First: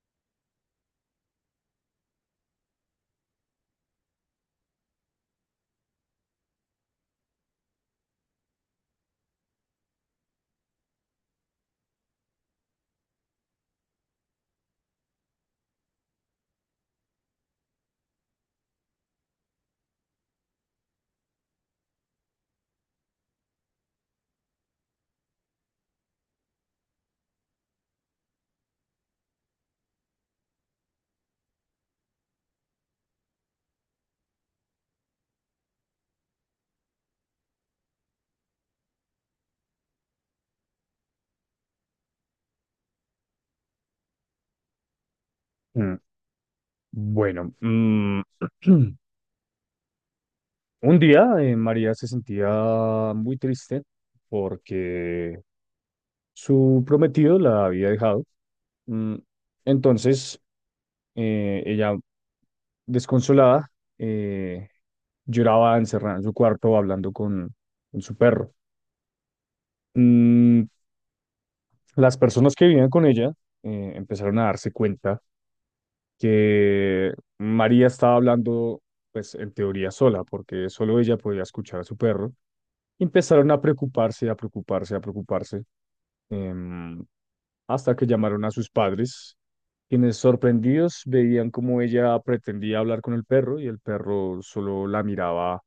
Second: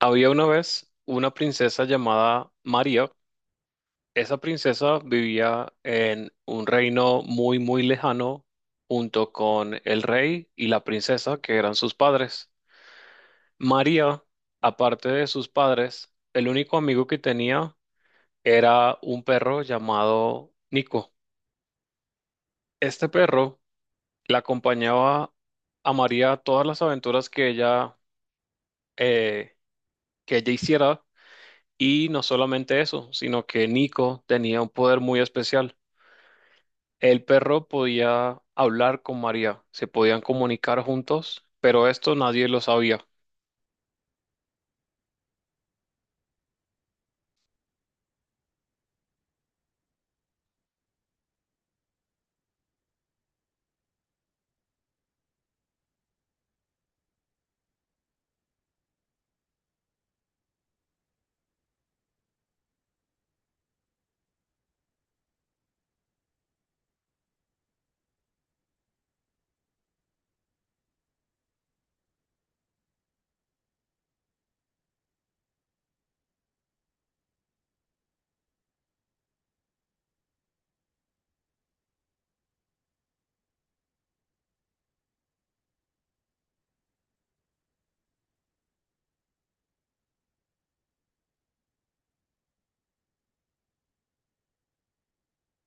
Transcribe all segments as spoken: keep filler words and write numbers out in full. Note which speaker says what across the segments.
Speaker 1: Había una vez una princesa llamada María. Esa princesa vivía en un reino muy, muy lejano junto con el rey y la princesa, que eran sus padres. María, aparte de sus padres, el único amigo que tenía era un perro llamado Nico. Este perro la acompañaba a María a todas las aventuras que ella, eh, que ella hiciera. Y no solamente eso, sino que Nico tenía un poder muy especial. El perro podía hablar con María, se podían comunicar juntos, pero esto nadie lo sabía.
Speaker 2: Mm, Bueno, mm, un día eh, María se sentía muy triste porque su prometido la había dejado. Mm, Entonces, eh, ella, desconsolada, eh, lloraba encerrada en su cuarto hablando con, con su perro. Mm, Las personas que vivían con ella eh, empezaron a darse cuenta que María estaba hablando, pues en teoría sola, porque solo ella podía escuchar a su perro. Y empezaron a preocuparse, a preocuparse, a preocuparse, em, hasta que llamaron a sus padres, quienes sorprendidos veían cómo ella pretendía hablar con el perro y el perro solo la miraba,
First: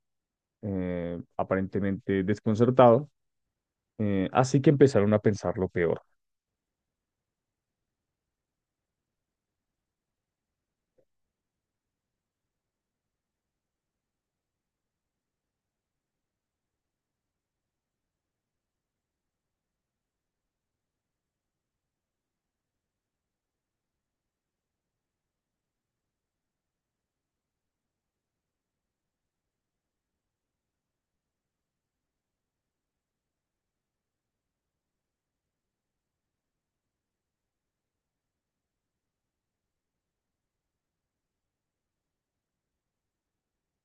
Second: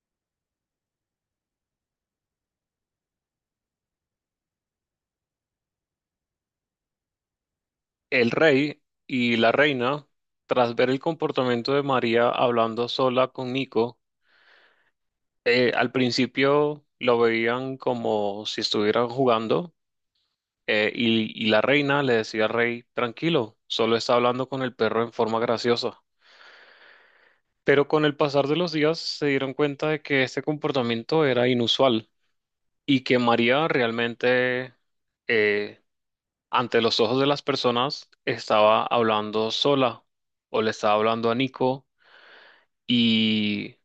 Speaker 2: eh, aparentemente desconcertado. eh, así que empezaron a pensar lo peor.
Speaker 1: El rey y la reina, tras ver el comportamiento de María hablando sola con Nico, eh, al principio lo veían como si estuvieran jugando. Eh, y, y la reina le decía al rey, tranquilo, solo está hablando con el perro en forma graciosa. Pero con el pasar de los días se dieron cuenta de que este comportamiento era inusual y que María realmente, eh, ante los ojos de las personas, estaba hablando sola o le estaba hablando a Nico, y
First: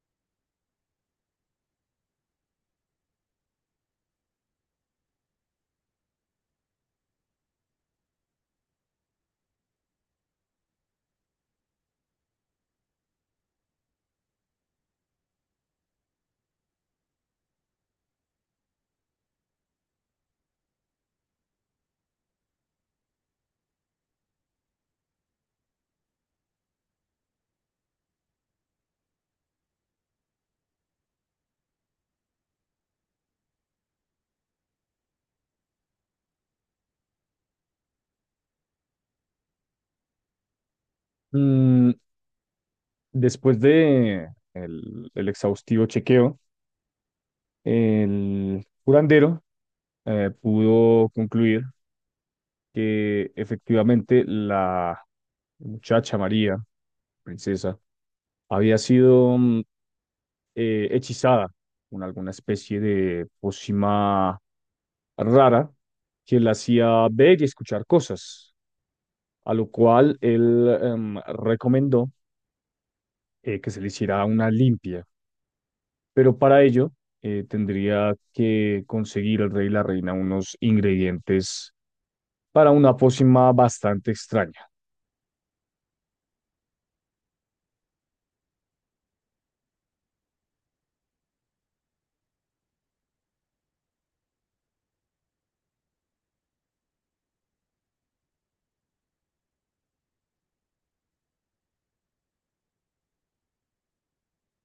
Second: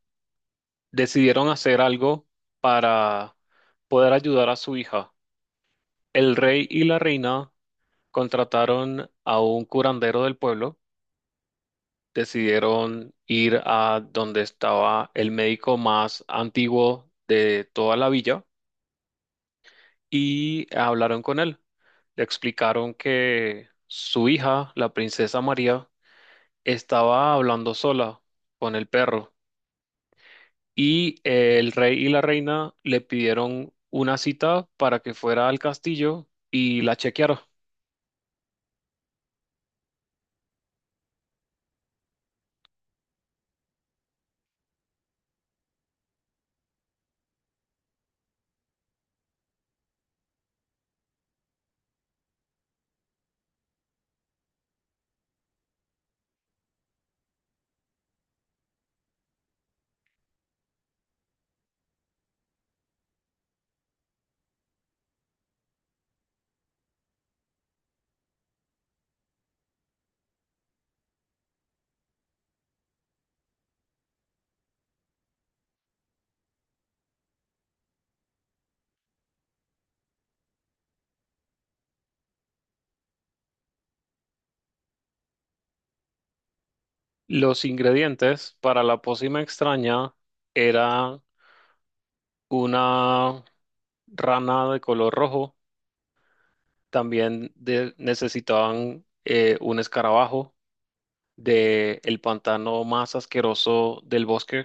Speaker 1: decidieron hacer algo para poder ayudar a su hija. El rey y la reina contrataron a un curandero del pueblo. Decidieron ir a donde estaba el médico más antiguo de toda la villa y hablaron con él. Le explicaron que su hija, la princesa María, estaba hablando sola con el perro, y el rey y la reina le pidieron una cita para que fuera al castillo y la chequearon.
Speaker 2: Mm, Después de el el exhaustivo chequeo, El curandero eh, pudo concluir que efectivamente la muchacha María, princesa, había sido mm, eh, hechizada con alguna especie de pócima rara que la hacía ver y escuchar cosas, a lo cual él em, recomendó eh, que se le hiciera una limpia. Pero para ello eh, tendría que conseguir el rey y la reina unos ingredientes para una pócima bastante extraña.
Speaker 1: Los ingredientes para la pócima extraña eran una rana de color rojo. También de- necesitaban eh, un escarabajo de el pantano más asqueroso del bosque.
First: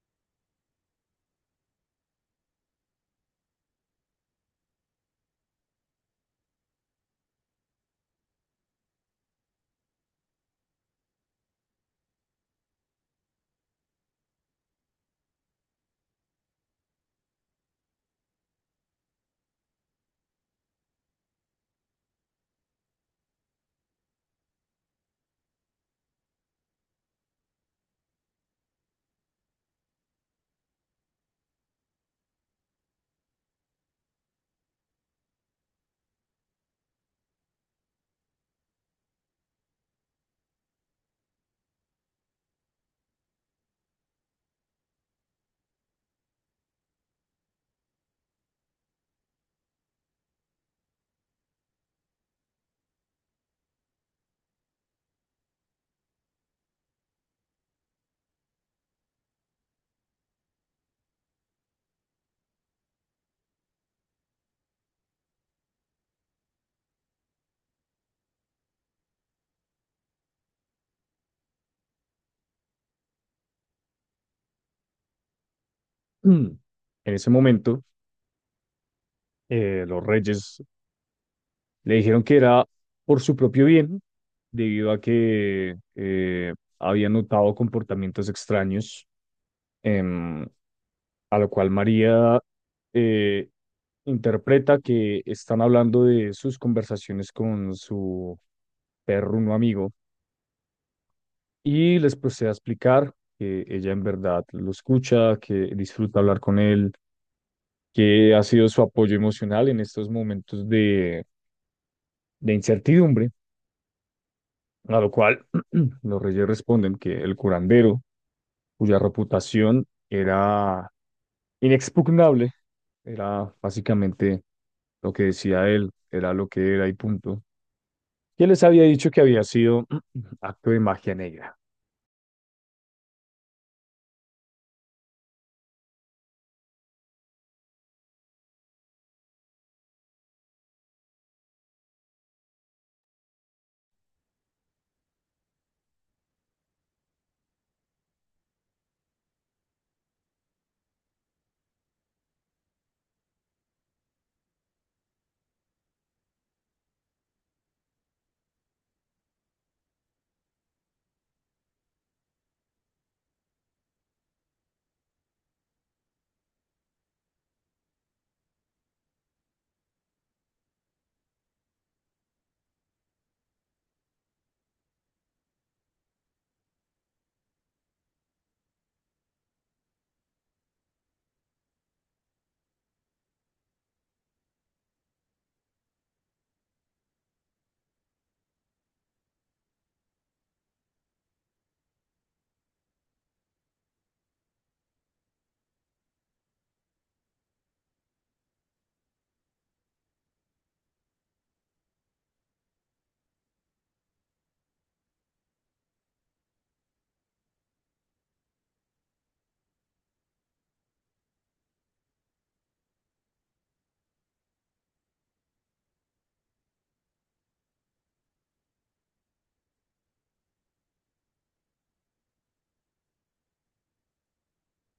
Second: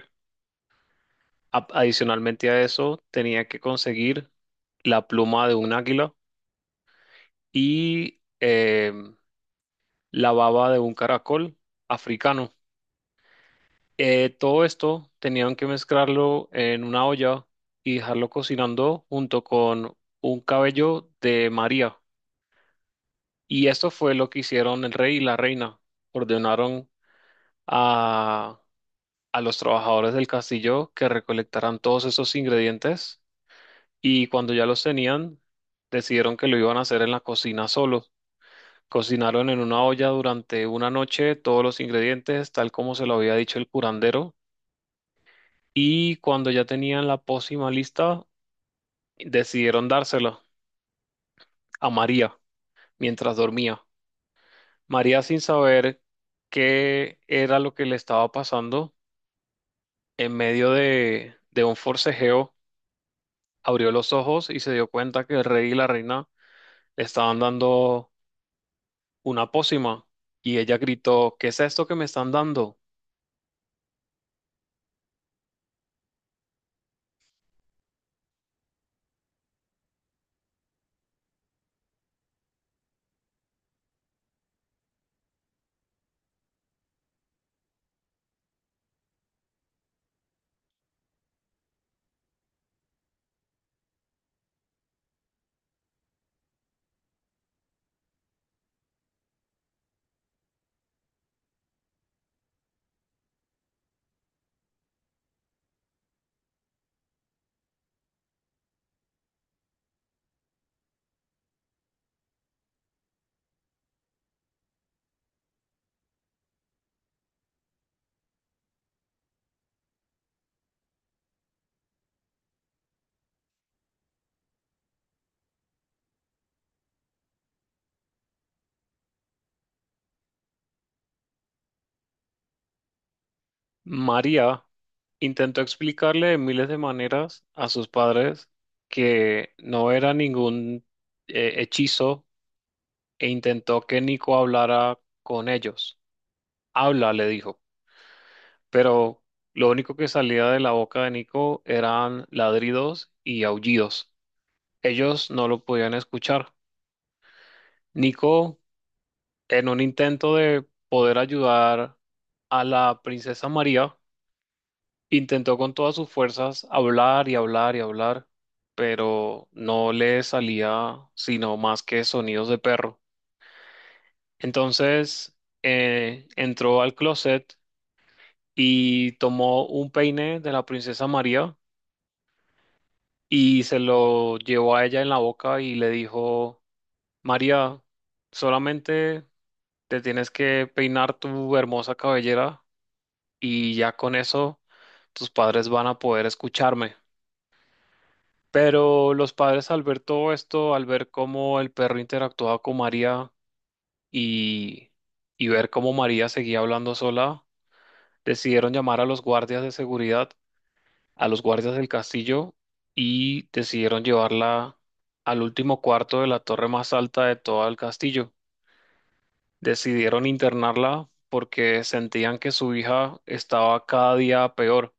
Speaker 1: A- adicionalmente a eso, tenía que conseguir la pluma de un águila y, em, la baba de un caracol africano. Eh, todo esto tenían que mezclarlo en una olla y dejarlo cocinando junto con un cabello de María. Y esto fue lo que hicieron el rey y la reina. Ordenaron a, a los trabajadores del castillo que recolectaran todos esos ingredientes, y cuando ya los tenían, decidieron que lo iban a hacer en la cocina solos. Cocinaron en una olla durante una noche todos los ingredientes, tal como se lo había dicho el curandero, y cuando ya tenían la pócima lista, decidieron dársela a María mientras dormía. María, sin saber qué era lo que le estaba pasando, en medio de, de un forcejeo, abrió los ojos y se dio cuenta que el rey y la reina le estaban dando una pócima, y ella gritó: ¿qué es esto que me están dando?
Speaker 2: Mm. En ese momento, eh, los reyes le dijeron que era por su propio bien, debido a que eh, había notado comportamientos extraños, em, a lo cual María eh, interpreta que están hablando de sus conversaciones con su perruno amigo, y les procede a explicar que ella en verdad lo escucha, que disfruta hablar con él, que ha sido su apoyo emocional en estos momentos de, de incertidumbre, a lo cual los reyes responden que el curandero, cuya reputación era inexpugnable, era básicamente lo que decía él, era lo que era y punto, que les había dicho que había sido acto de magia negra.
Speaker 1: María intentó explicarle de miles de maneras a sus padres que no era ningún, eh, hechizo, e intentó que Nico hablara con ellos. Habla, le dijo, pero lo único que salía de la boca de Nico eran ladridos y aullidos. Ellos no lo podían escuchar. Nico, en un intento de poder ayudar a la princesa María, intentó con todas sus fuerzas hablar y hablar y hablar, pero no le salía sino más que sonidos de perro. Entonces eh, entró al closet y tomó un peine de la princesa María, y se lo llevó a ella en la boca y le dijo: María, solamente te tienes que peinar tu hermosa cabellera y ya con eso tus padres van a poder escucharme. Pero los padres, al ver todo esto, al ver cómo el perro interactuaba con María, y, y ver cómo María seguía hablando sola, decidieron llamar a los guardias de seguridad, a los guardias del castillo, y decidieron llevarla al último cuarto de la torre más alta de todo el castillo. Decidieron internarla porque sentían que su hija estaba cada día peor.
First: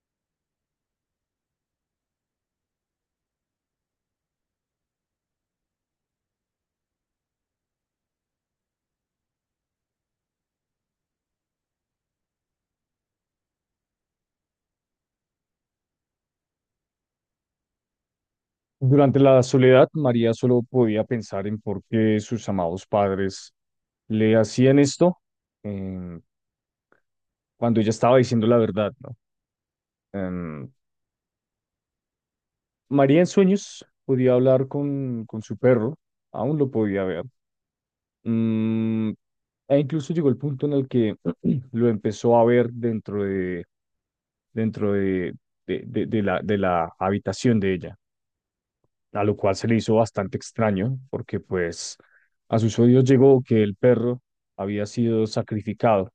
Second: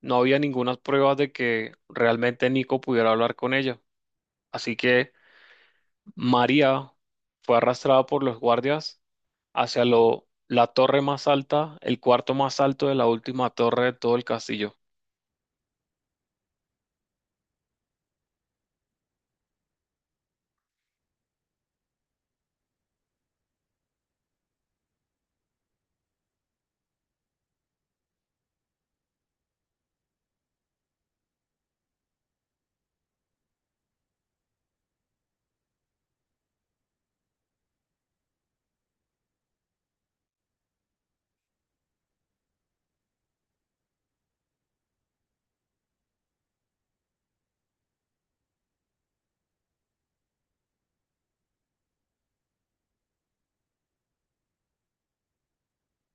Speaker 1: No había ninguna prueba de que realmente Nico pudiera hablar con ella. Así que María fue arrastrada por los guardias hacia lo- la torre más alta, el cuarto más alto de la última torre de todo el castillo.
Speaker 2: Durante la soledad, María solo podía pensar en por qué sus amados padres le hacían esto, em, cuando ella estaba diciendo la verdad, ¿no? Em, María en sueños podía hablar con, con su perro, aún lo podía ver. Mm, E incluso llegó el punto en el que lo empezó a ver dentro de, dentro de, de, de- de la, de la habitación de ella. A lo cual se le hizo bastante extraño, porque pues a sus oídos llegó que el perro había sido sacrificado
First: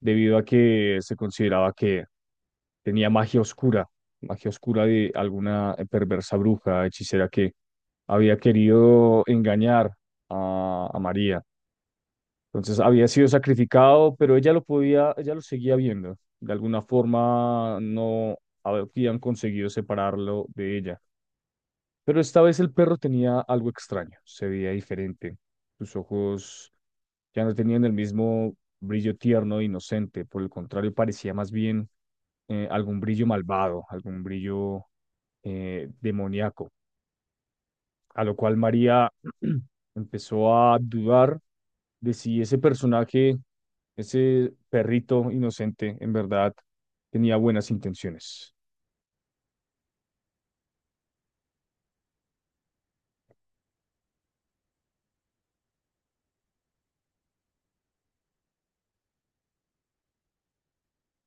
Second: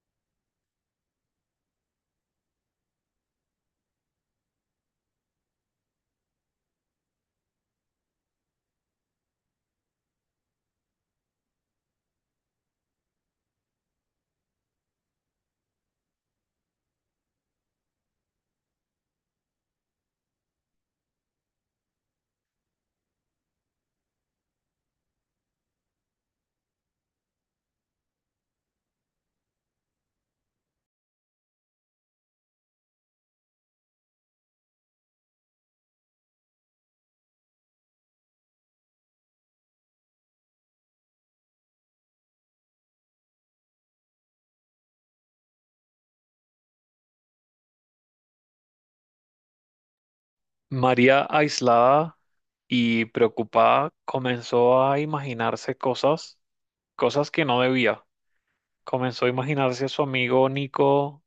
Speaker 2: debido a que se consideraba que tenía magia oscura, magia oscura de alguna perversa bruja, hechicera que había querido engañar a, a María. Entonces había sido sacrificado, pero ella lo podía, ella lo seguía viendo. De alguna forma no habían conseguido separarlo de ella. Pero esta vez el perro tenía algo extraño, se veía diferente. Sus ojos ya no tenían el mismo brillo tierno e inocente, por el contrario, parecía más bien eh, algún brillo malvado, algún brillo eh, demoníaco, a lo cual María empezó a dudar de si ese personaje, ese perrito inocente, en verdad tenía buenas intenciones.
Speaker 1: María, aislada y preocupada, comenzó a imaginarse cosas, cosas que no debía. Comenzó a imaginarse a su amigo Nico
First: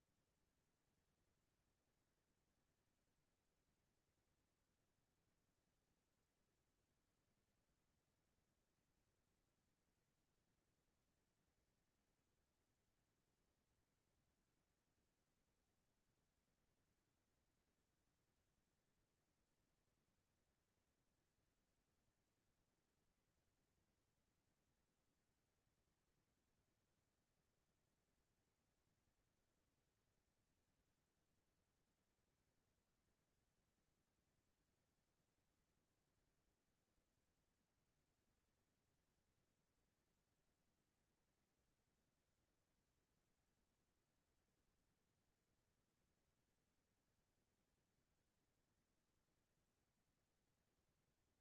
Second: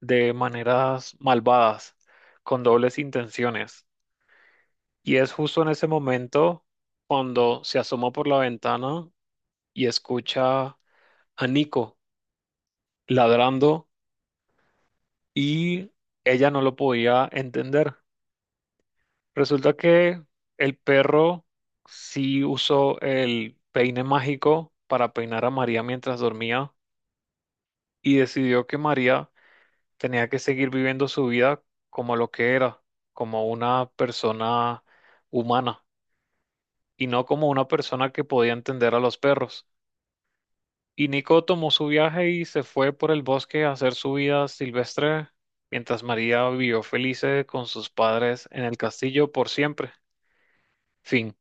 Speaker 1: de maneras malvadas, con dobles intenciones. Y es justo en ese momento cuando se asoma por la ventana y escucha a Nico ladrando, y ella no lo podía entender. Resulta que el perro sí usó el peine mágico para peinar a María mientras dormía, y decidió que María tenía que seguir viviendo su vida como lo que era, como una persona humana y no como una persona que podía entender a los perros. Y Nico tomó su viaje y se fue por el bosque a hacer su vida silvestre, mientras María vivió feliz con sus padres en el castillo por siempre. Fin.